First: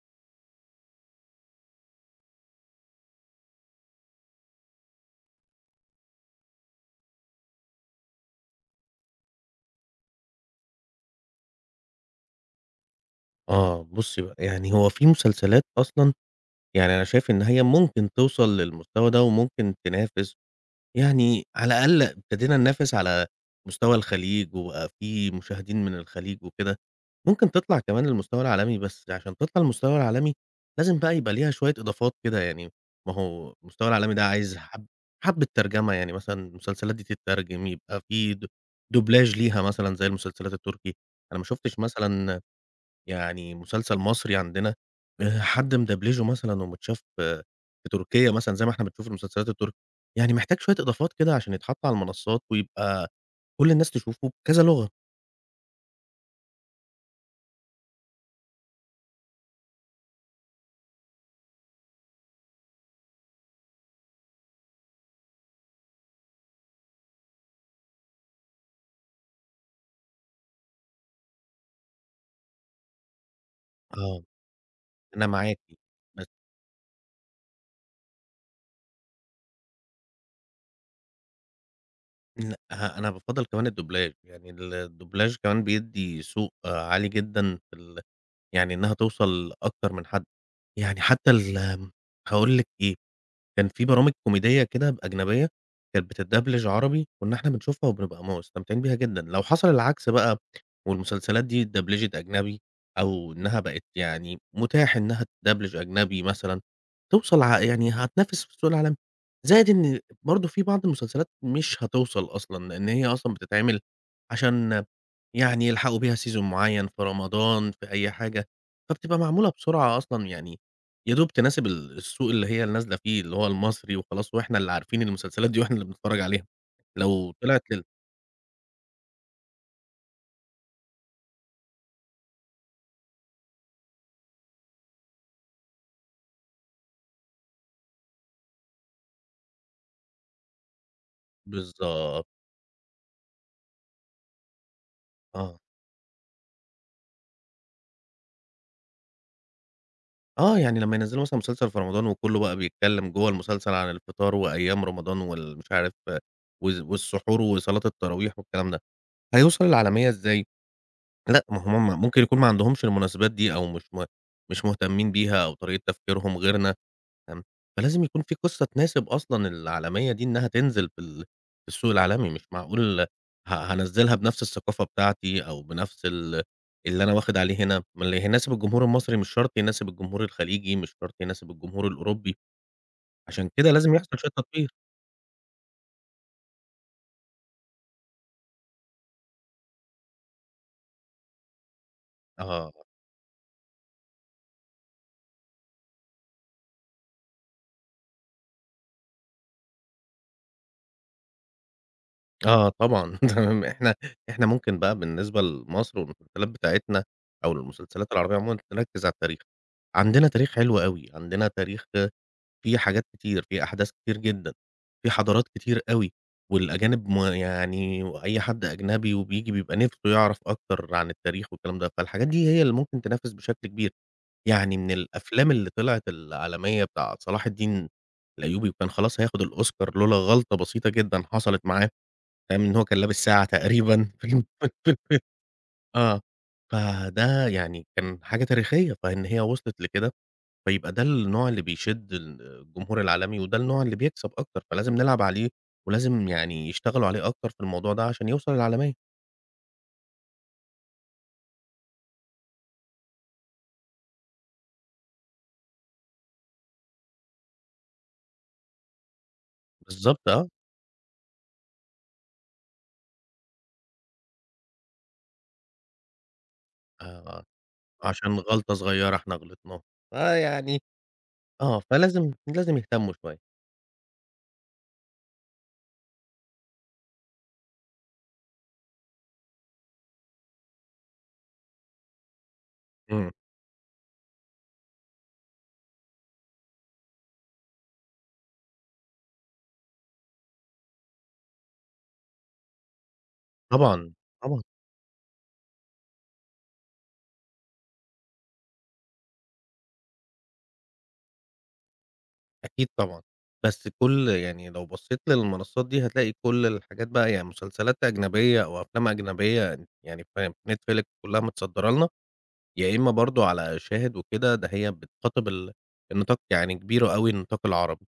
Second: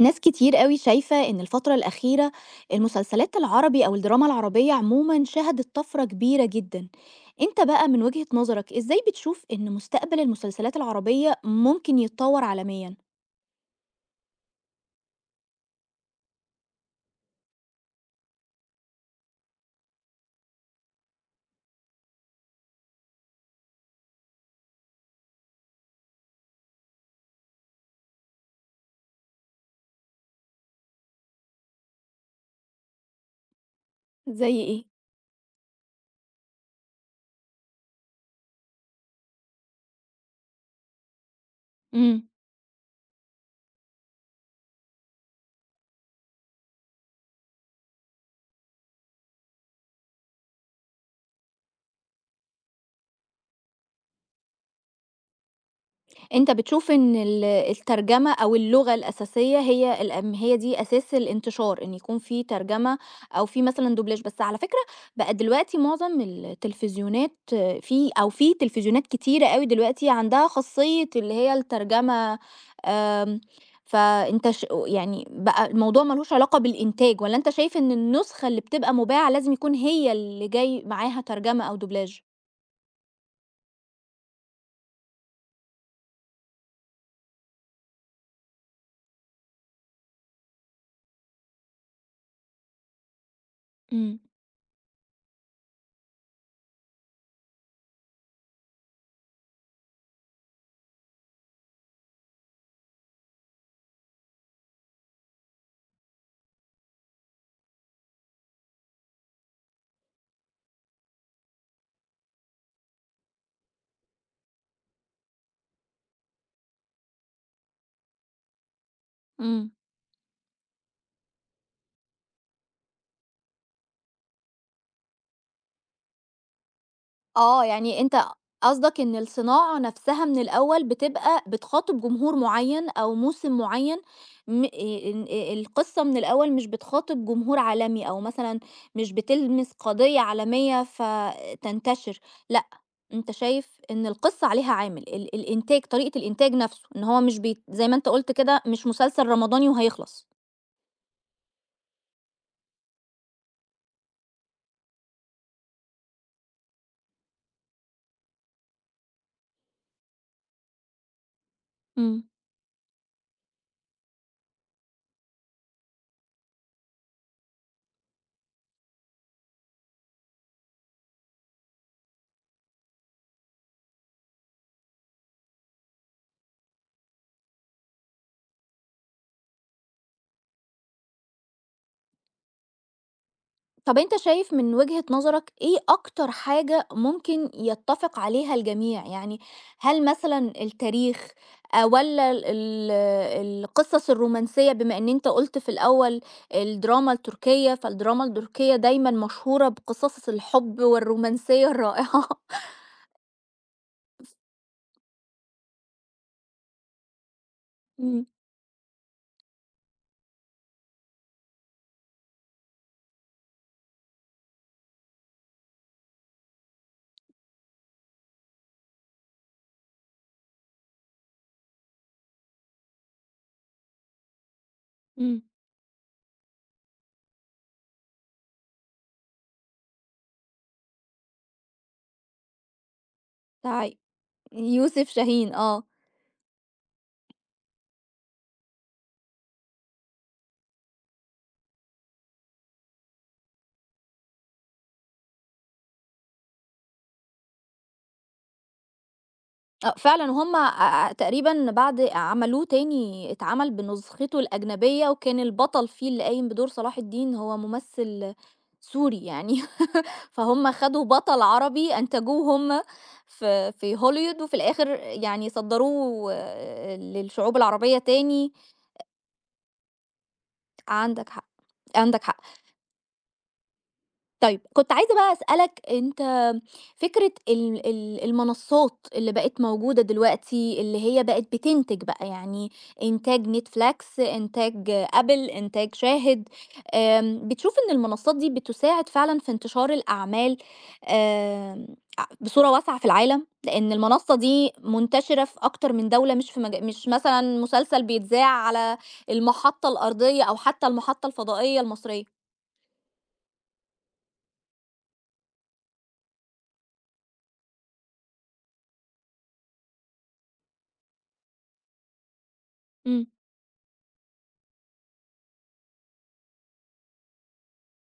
ناس كتير قوي شايفة إن الفترة الأخيرة المسلسلات العربي أو الدراما العربية عموما شهدت طفرة كبيرة جدا. انت بقى من وجهة نظرك ازاي بتشوف إن مستقبل المسلسلات العربية ممكن يتطور عالميا؟ آه، بُصّي بقى، يعني هو في مسلسلات أصلًا يعني أنا شايف إن هي ممكن توصل للمستوى ده وممكن تنافس، يعني على الأقل ابتدينا ننافس على مستوى الخليج وبقى في مشاهدين من الخليج وكده، ممكن تطلع كمان للمستوى العالمي، بس عشان تطلع للمستوى العالمي لازم بقى يبقى ليها شوية إضافات كده يعني، ما هو المستوى العالمي ده عايز زي ايه؟ حبّة ترجمة، يعني مثلًا المسلسلات دي تترجم، يبقى في دوبلاچ ليها مثلًا زي المسلسلات التركي، أنا ما شُفتش مم. مثلًا يعني مسلسل مصري عندنا حد مدبلِجُه مثلًا ومتشاف في تركيا مثلًا زي ما إحنا بنشوف المسلسلات التركي، يعني محتاج شوية إضافات كده عشان يتحط على المنصات ويبقى كل الناس تشوفه بكذا لغة. أنت بتشوف إن الترجمة أو اللغة الأساسية هي الأم، هي دي أساس الانتشار، إن يكون في ترجمة أو في مثلًا دوبلاچ، بس على فكرة بقى دلوقتي معظم التلفزيونات، في تلفزيونات كتيرة أوي دلوقتي عندها خاصية اللي هي الترجمة. آمم، آه، فأنت يعني أنا معاكِ. بقى الموضوع ما بس لهوش علاقة بالإنتاج، والّا أنت شايف إن النسخة اللي بتبقى مُباعة لازم يكون هي اللي جاي معاها ترجمة أو دوبلاچ؟ لأ، أنا بافضّل كمان الدوبلاج، يعني الدوبلاج كمان بيدّي سوق عالي جدًا في يعني إنّها توصل لأكتر من حد. يعني حتى ال آمم هاقول لِك إيه، كان في برامج إمم. كوميدية كده أجنبية، كانت بتتدبلج عربي، كنا إحنا بنشوفها وبنبقى مستمتعين بيها جدًا، لو حصل العكس بقى والمسلسلات دي اتدبلجت أجنبي أو إنها بقت يعني متاح إنها تدبلج أجنبي مثلًا، توصل يعني هتنافس في السوق العالمي، زائد إن برضه في بعض المسلسلات مش هتوصل أصلًا، لإن هي أصلًا بتتعمل عشان يعني يلحقوا بيها سيزون معين في رمضان، في أي حاجة، فبتبقى معمولة إمم. بسرعة أصلًا يعني يا دوب تناسب السوق اللي هي نازلة فيه، اللي هو المصري وخلاص وإحنا اللي عارفين المسلسلات دي وإحنا اللي بنتفرّج عليها، لو طلعت آه، يعني أنت قصدك إن الصناعة نفْسها من الأول بتبقى بتخاطب جمهور معيّن أو موسم معيّن، م إن القصة من الأول مش بتخاطب جمهور عالمي أو مثلًا مش بتلمس قضية عالمية فتنتشر. بالضبط، لأ، أنت شايف إن القصة عليها عامل، ال آه. الإنتاج طريقة الإنتاج نفْسه، إن هو مش بيت زي ما أنت قُلت كده، مش مسلسل رمضاني وهيخلص. آه، يعني لمّا ينزّلوا مثلًا مسلسل في رمضان وكُلّه بقى بيتكلّم جوّه المسلسل عن الفطار وأيام رمضان مش عارف والسحور وصلاة التراويح والكلام ده، هيوصل للعالمية إزاي؟ لأ، ما هم إمم. ممكن يكون ما عندهمش المناسبات دي أو مش مهتمين بيها أو طريقة تفكيرهم غيرنا. تمام، فلازم يكون في قصة تناسب أصلًا العالمية دي إنها تنزل في في السوق العالمي، مش معقول هانزّلها بنفس الثقافة بتاعتي أو بنفس اللي أنا واخد عليه هنا، ما اللي هيناسب الجمهور المصري مش شرط يناسب الجمهور الخليجي، مش شرط يناسب الجمهور الأوروبي، عشان كده لازم طب أنت يحصل شوية شايف تطوير. من وجهة نظرك إيه أكتر حاجة ممكن يتفق عليها الجميع؟ يعني هل مثلًا التاريخ والّا ال آه، ال القصص الرومانسية، بما إن أنت قُلت في الأول الدراما التركية، فالدراما التركية دايمًا مشهورة بقصص الحب والرومانسية الرائعة. آه طبعًا تمام، إحنا ممكن بقى بالنسبة لمصر والمسلسلات بتاعتنا أو المسلسلات إمم. العربية عمومًا نركّز على التاريخ، عندنا تاريخ حلو أوي، عندنا تاريخ في حاجات كتير، في أحداث كتير جدًا، في حضارات كتير أوي، والأجانب ما يعني وأي حد أجنبي وبييجي بيبقى نِفْسه يعرف أكتر عن التاريخ والكلام ده، فالحاجات دي هي اللي ممكن تنافس بشكل كبير. يعني من إمم. الأفلام اللي طلعت العالمية بتاع صلاح الدين الأيوبي وكان خلاص هياخد الأوسكار لولا غلطة بسيطة جدًا حصلت معاه، فاهم، إن هو كان لابس ساعة بتاع تقريبًا في في يوسف الفيلم شاهين، آه. آه، فده يعني كان حاجة تاريخية، فإن هي وصلت لكده فيبقى ده النوع اللي بيشد الجمهور العالمي، وده النوع اللي بيكسب أكتر، فلازم نلعب عليه، ولازم يعني يشتغلوا عليه أكتر في الموضوع ده عشان يوصل للعالمية. آه، فعلًا، وهُم تقريبًا بعد عملوه تاني اتعمل بنسخته الأجنبية، وكان البطل فيه اللي قايم بدور صلاح الدين هو ممثل سوري يعني، بالضبط آه، فهُم خدوا بطل عربي أنتجوه هُم في هوليوود، وفي الآخر يعني صدّروه، آه، للشعوب العربية عشان تاني. غلطة صغيرة إحنا غلطناها، فيعني عندك حق. عندك فلازم حق. لازم يهتموا شوية. طيب كنت عايزة بقى أسألك، أنت فكرة ال ال المنصات اللي بقت موجودة دلوقتي، اللي هي بقت بتنتج بقى، يعني إمم، إنتاج نتفليكس، إنتاج أبل، إنتاج شاهد. بتشوف إن المنصات دي بتساعد فعلا في انتشار الأعمال، آم، بصورة واسعة في العالم، لأن طبعًا، المنصة طبعًا، دي منتشرة في أكتر من دولة، مش في مج... مش مثلا مسلسل بيتذاع على المحطة الأرضية أو حتى المحطة الفضائية المصرية. أكيد طبعًا، بس كل يعني لو بصيت للمنصات دي هتلاقي كل الحاجات بقى يعني مسلسلات أجنبية أو أفلام أجنبية يعني في Netflix كلها متصدرة لنا. يا إما امم برضه على شاهد وكده، ده هي بتخاطب النطاق يعني كبير أوي النطاق العربي،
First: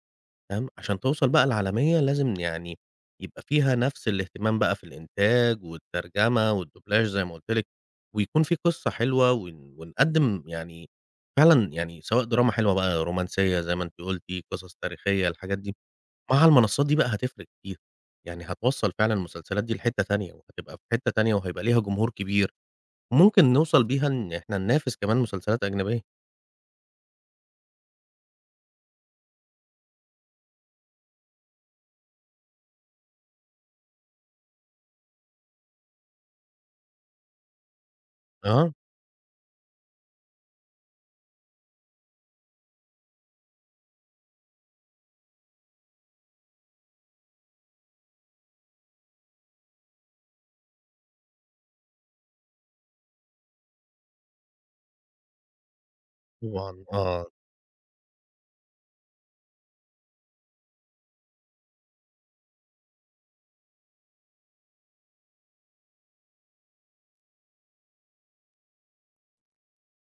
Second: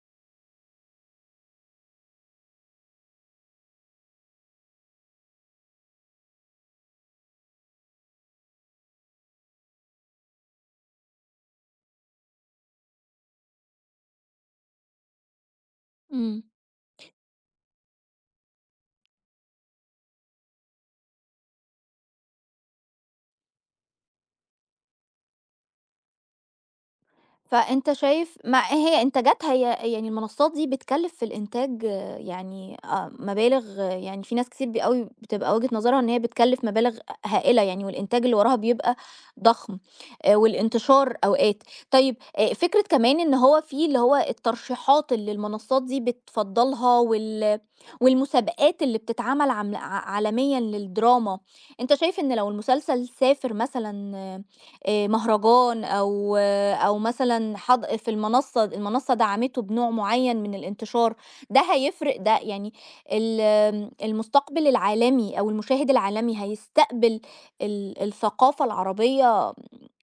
تمام، عشان توصل بقى العالمية لازم يعني يبقى فيها نفس الاهتمام بقى في الإنتاج والترجمة والدوبلاج زي ما قُلت لِك، ويكون في قصة حلوة ونقدّم يعني فعلًا يعني سواء دراما حلوة بقى، رومانسية زي ما أنتِ قُلتِ، قصص تاريخية، الحاجات دي، إمم. مع المنصات دي بقى هتفرق كتير، يعني هتوصّل فعلًا المسلسلات دي لحتّة تانية، وهتبقى في حتّة تانية وهيبقى ليها جمهور كبير. ممكن نوصل بيها إن إحنا ننافس كمان مسلسلات أجنبية. فأنت شايف مع هي إنتاجاتها هي، يعني المنصات دي بتكلف في الإنتاج، يعني مبالغ، يعني في ناس كتير أوي بتبقى وجهة نظرها إن هي بتكلف مبالغ هائلة يعني، والإنتاج اللي وراها آه، بيبقى ضخم، والانتشار أوقات. طيب، فكرة كمان إن هو في اللي هو الترشيحات اللي المنصات دي بتفضلها، والمسابقات اللي بتتعمل عالميا للدراما. أنت شايف إن لو المسلسل سافر مثلا مهرجان، أو طبعًا، آه، مثلًا في المنصة دعمته بنوع معيّن من الانتشار، ده هيفرق؟ ده يعني ال آمم المستقبل العالمي أو المشاهد العالمي هيستقبل الثقافة العربية،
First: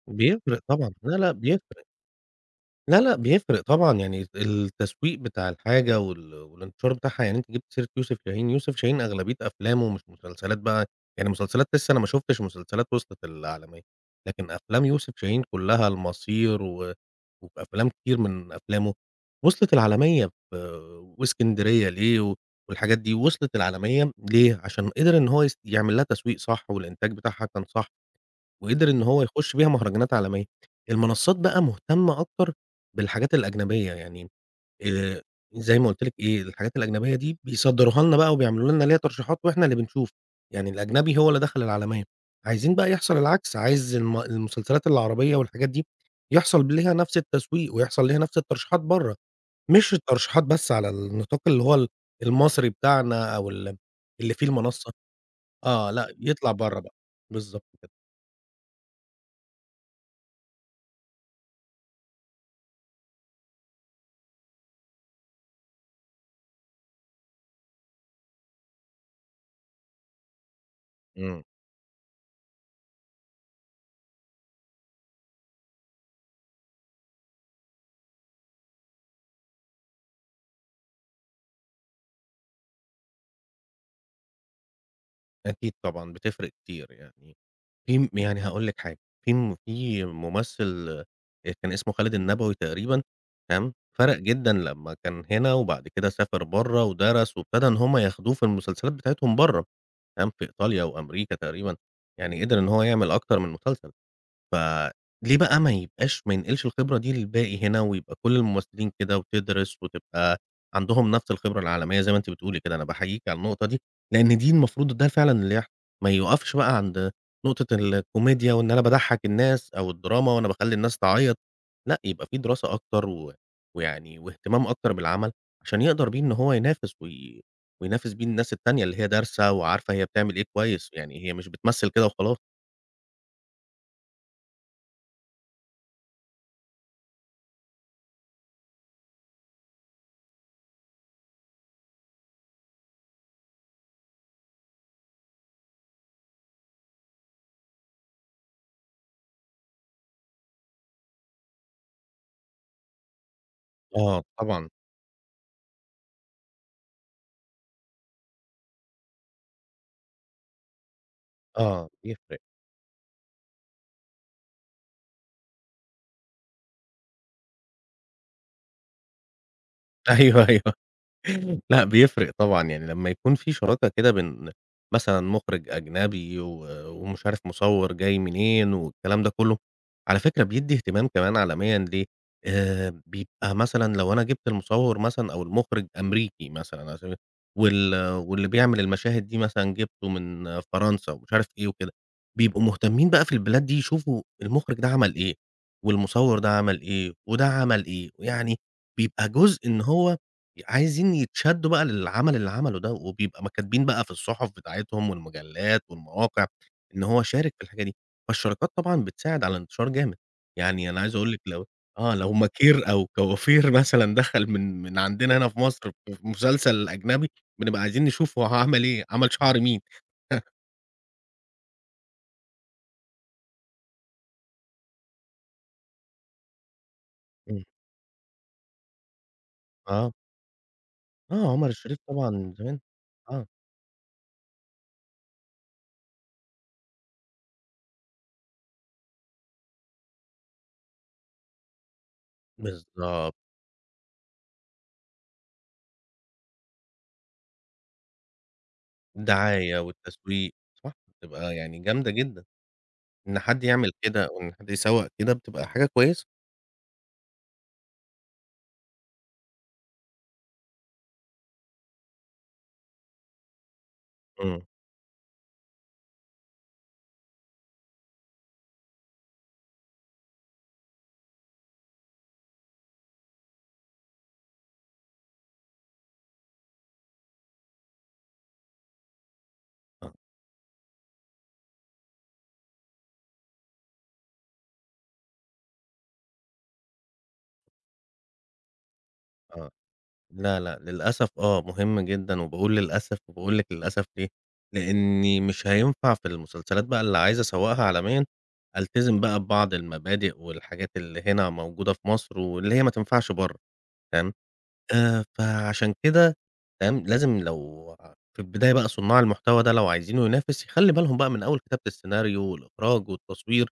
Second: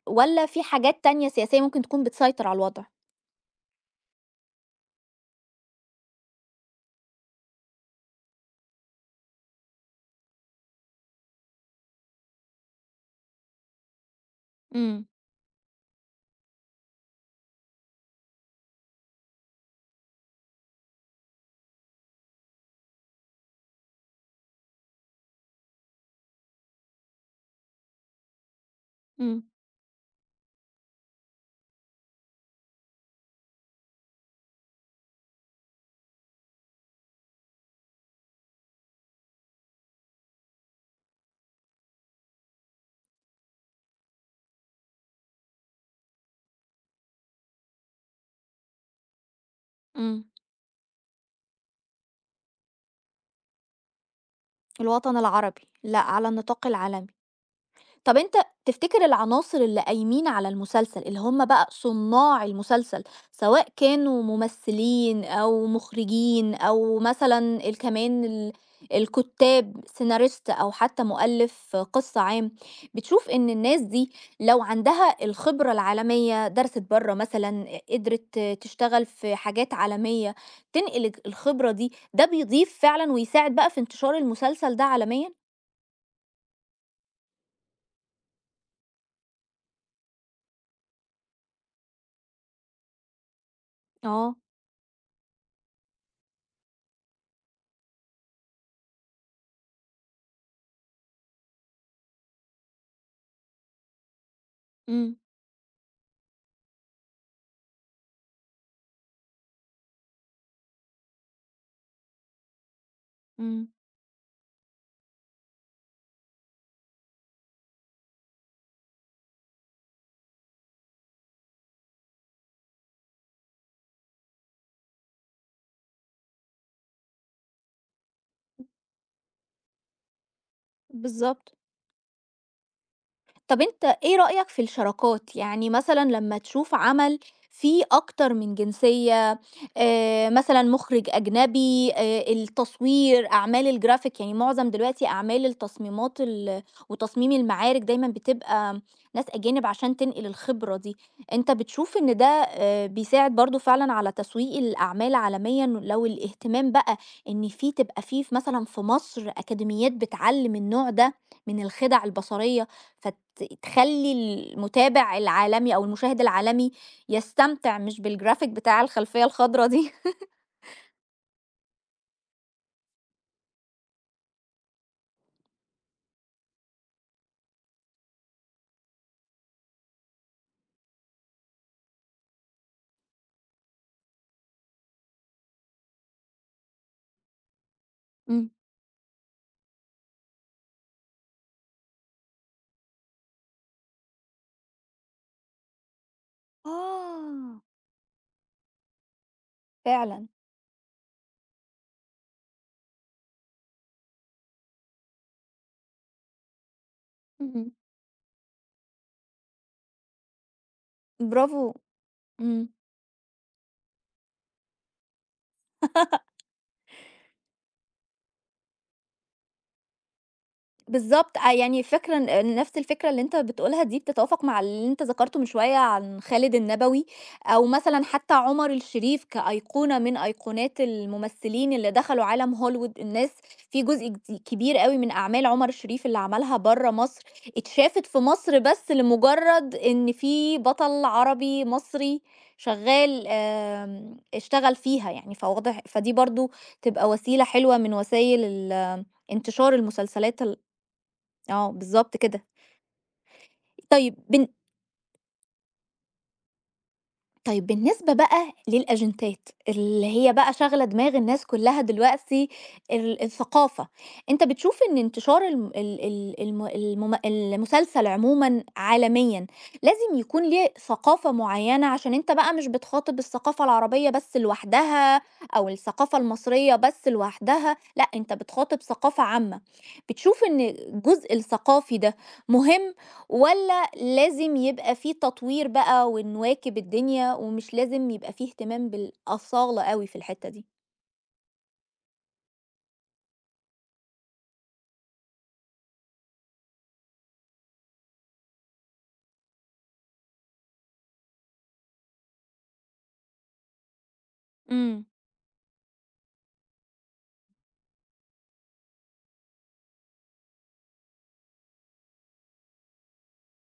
والّا بيفرق في طبعًا، حاجات لا، تانية لأ سياسية ممكن بيفرق. تكون بتسيطر على الوضع؟ لا، لأ، بيفرق طبعًا، يعني التسويق بتاع الحاجة والانتشار بتاعها، يعني أنتِ جبتِ سيرة يوسف شاهين، يوسف شاهين أغلبية أفلامه مش مسلسلات بقى، يعني مسلسلات لسه أنا ما شُفتش مسلسلات وصلت العالمية، لكن أفلام إمم. يوسف شاهين كلّها المصير وأفلام كتير من أفلامه وصلت العالمية وإسكندرية ليه والحاجات دي وصلت العالمية ليه؟ عشان قدر إن هو يعمل لها تسويق صح والإنتاج بتاعها كان صح. وقدر إن هو إمم. يخش بيها مهرجانات عالمية. المنصات بقى مهتمة أكتر بالحاجات الأجنبية، يعني آآ زي ما قُلت لِك إيه، الحاجات الأجنبية دي بيصدّروها لنا بقى وبيعملوا لنا ليها ترشيحات وإحنا اللي بنشوف، يعني الأجنبي هو اللي دخل العالمية. عايزين بقى يحصل العكس، عايز المسلسلات العربية والحاجات دي يحصل ليها نفس التسويق ويحصل ليها نفس الترشيحات برّه، مش إمم. الترشيحات بس على النطاق اللي هو المصري بتاعنا أو اللي فيه المنصة. الوطن العربي، آه، لأ، لأ، على يطلع النطاق برّه بقى. العالمي. بالضبط كده. طب أنت تفتكر العناصر اللي قايمين على المسلسل، اللي هم بقى صناع المسلسل، سواء كانوا ممثلين أو مخرجين، أو مثلًا كمان الكُتّاب سيناريست، أو حتى إمم. مؤلف قصة عام، بتشوف إن الناس دي لو عندها الخبرة العالمية، درست برّه مثلًا، قدرت تشتغل في حاجات عالمية، تنقل الخبرة دي، ده بيضيف فعلًا ويساعد بقى في انتشار المسلسل ده عالميًا؟ أكيد طبعًا، بتفرق كتير يعني. في م يعني هاقول لِك حاجة، في ممثل كان اسمه خالد النبوي تقريبًا، تمام، فرق آه. جدًا لمّا كان هنا وبعد كده سافر برّه ودرس وابتدى إن هم ياخدوه في المسلسلات بتاعتهم برّه، تمام، في إيطاليا وأمريكا تقريبًا، يعني قدر إن هو يعمل أكتر من مسلسل. إمم. فليه بقى ما يبقاش ما ينقلش الخبرة دي للباقي هنا، ويبقى كل الممثلين كده وتدرس وتبقى عندهم نفس الخبرة العالمية زي ما أنتِ بتقولي كده، أنا باحييكِ على إمم. النقطة دي، لأن دي المفروض ده فعلًا اللي يحصل، ما يُقفش بقى عند نقطة الكوميديا وإن أنا باضحّك الناس أو الدراما وأنا باخلّي الناس تعيّط، لأ يبقى في دراسة أكتر ويعني واهتمام أكتر بالعمل، عشان يقدر بيه إن هو ينافس وينافس بيه الناس التانية اللي هي دارسة وعارفة هي بتعمل إيه كويس، يعني هي مش بالضبط. بتمثّل كده وخلاص. طب أنت إيه رأيك في الشراكات؟ يعني مثلًا لمّا تشوف عمل فيه أكتر من جنسية، مثلًا مُخرِج أجنبي، التصوير، أعمال الGraphic، يعني معظم دلوقتي أعمال التصميمات وتصميم المعارك دايمًا بتبقى ناس أجانب عشان تنقل الخبرة دي. أنت بتشوف إن ده بيساعد برضه فعلًا على آه تسويق طبعًا. الأعمال عالميًا؟ لو الاهتمام بقى إن في تبقى في ف مثلًا في مصر أكاديميات بتعلِّم النوع ده من آه، الخِدَع بيفرق. البصرية، فت ت تخلّي المتابع العالمي أو المشاهد العالمي يستمتع، مش بالgraphic بتاع الخلفية الخضرا دي. أيوه، أيوه. لأ بيفرق طبعًا، يعني لمّا يكون في شراكة كده بين مثلًا مُخرِج أجنبي ومش عارف مصوّر جاي منين والكلام ده كلّه، على فكرة بيدّي اهتمام كمان عالميًا ليه، بيبقى مثلًا لو أنا جِبت المصوّر مثلًا أو المُخرِج أمريكي مثلًا على سبيل إمم. واللي بيعمل المشاهد دي مثلًا جِبته من فرنسا ومش عارف إيه وكده، بيبقوا مهتمين بقى في البلاد دي يشوفوا المُخرِج ده عمل إيه، والمصوّر ده عمل إيه، وده آه، عمل إيه، ويعني بيبقى جزء إن هو فعلًا. عايزين يتشدّوا بقى للعمل اللي عمله ده، وبيبقى ما كاتبين بقى في الصُحُف بتاعتهم والمجلات والمواقع إن هو شارك في اهم. الحاجة دي، فالشراكات طبعًا بتساعد على الانتشار جامد، يعني أنا عايز أقول لِك برافو. لو إمم. ماكير أو كوافير مثلًا دخل من عندنا هنا في مصر في مسلسل أجنبي، بنبقى عايزين نشوف هو عمل إيه، عمل شعر مين بالضبط. يعني الفكرة، إن نفْس الفكرة اللي أنت بتقولها دي بتتوافق مع اللي أنت ذكرته من شوية عن خالد النبوي، إمم، أو مثلًا حتى عمر الشريف، كأيقونة آه، من أيقونات آه، عمر الممثلين اللي الشريف دخلوا طبعًا من عالم زمان، هوليوود. الناس، آه، في جزء كبير أوي من أعمال عمر الشريف اللي عملها برّه مصر، اتشافت في مصر بس لمجرد إن في بطل عربي مصري شغال بالضبط، آمم، اشتغل فيها يعني، فواضح فدي برضه تبقى وسيلة حلوة من وسايل انتشار الدعاية المسلسلات والتسويق، ال صح، بتبقى آه، يعني جامدة بالضبط كده. جدًا. إن حد يعمل طيب كده أو بن إن حد يسوّق كده بتبقى حاجة كويسة. طيب بالنسبة بقى للأجندات، اللي هي بقى شاغلة دماغ الناس كلّها دلوقتي، الثقافة، أنت إمم. بتشوف إن انتشار الم ال ال الم المم المسلسل عمومًا عالميًا، لازم يكون ليه ثقافة معيّنة، عشان أنت بقى مش بتخاطب الثقافة العربية بس لوحدها، أو الثقافة المصرية بس لوحدها، لأ، أنت بتخاطب ثقافة عامة. آه، بتشوف إن الجزء الثقافي ده مهم، والّا لازم يبقى في تطوير بقى ونواكب الدنيا، ومش لازم يبقى في اهتمام آه. بالأصالة أوي في الحتّة لا، دي؟ لأ، للأسف مهم جدًا وباقول للأسف وباقول لِك للأسف ليه، لإني مش هينفع في المسلسلات بقى اللي عايز أسوّقها عالميًا، ألتزم بقى ببعض المبادئ والحاجات اللي هنا موجودة في مصر واللي هي ما تنفعش برّه، تمام؟ إمم. فعشان كده تمام، لازم لو في البداية بقى صُناع المحتوى ده لو عايزينه ينافس يخلّي بالهم بقى من أول كتابة السيناريو والإخراج والتصوير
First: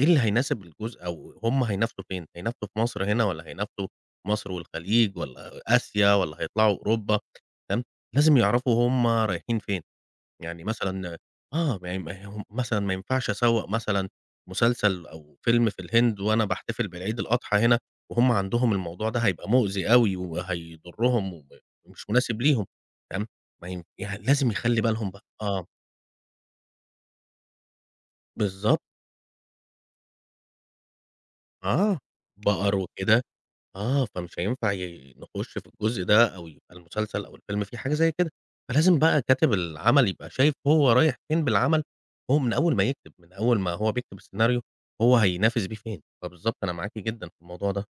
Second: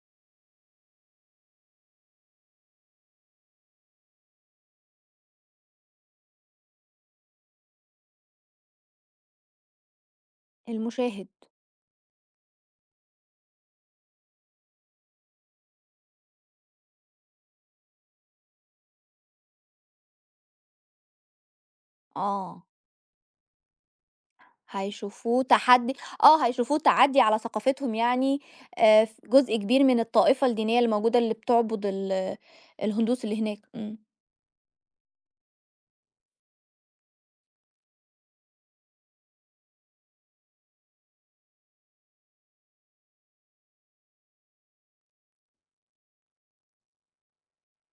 إيه اللي هيناسب الجزء أو هم هينافسوا فين؟ هينافسوا في مصر هنا والّا هينافسوا في مصر والخليج والّا آسيا والّا هيطلعوا أوروبا؟ تمام، لازم يعرفوا هم رايحين فين، يعني مثلًا المشاهد. ما ي ما ي مثلًا ما ينفعش أسوّق مثلًا مسلسل أو فيلم في الهند وأنا باحتفل بالعيد الأضحى هنا، وهم عندهم الموضوع ده هيبقى مؤذي أوي وهيضرهم ومش مناسب آه، ليهم، تمام، ما ين يعني لازم يخلّي بالهم بقى هيشوفوه آه، تحدّي آه، هيشوفوه تعدّي على ثقافتهم يعني، بالضبط، ف جزء كبير من الطائفة الدينية اللي موجودة، اللي بتعبد آه، ال بقر وكده الهندوس اللي هناك. إمم. آه، فمش هينفع نخُش في الجزء ده أو يبقى المسلسل أو الفيلم فيه حاجة زي كده، فلازم بقى كاتب العمل يبقى شايف هو رايح فين بالعمل، هو من أول ما يكتب، من أول ما هو بيكتب السيناريو هو هينافس بيه فين، فبالضبط أنا معاكِ جدًا في الموضوع ده.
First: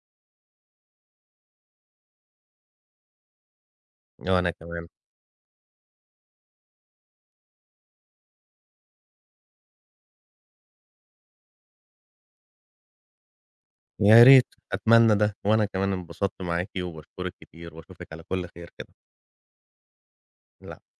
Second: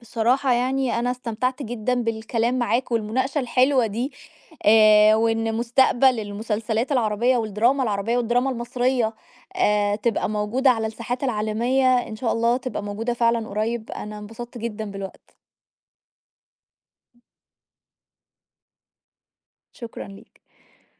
بصراحة يعني أنا استمتعت جدًا بالكلام معاك والمناقشة الحلوة دي، وأنا كمان، وإن مستقبل المسلسلات العربية والدراما العربية والدراما المصرية تبقى موجودة على الساحات العالمية، إن شاء الله تبقى موجودة فعلًا قريب. أنا يا ريت، انبسطت جدًا أتمنى بالوقت. ده، وأنا كمان انبسطت معاكِ وباشكرِك كتير وأشوفِك على كُلّ خير كده، شكرًا ليك. العفو.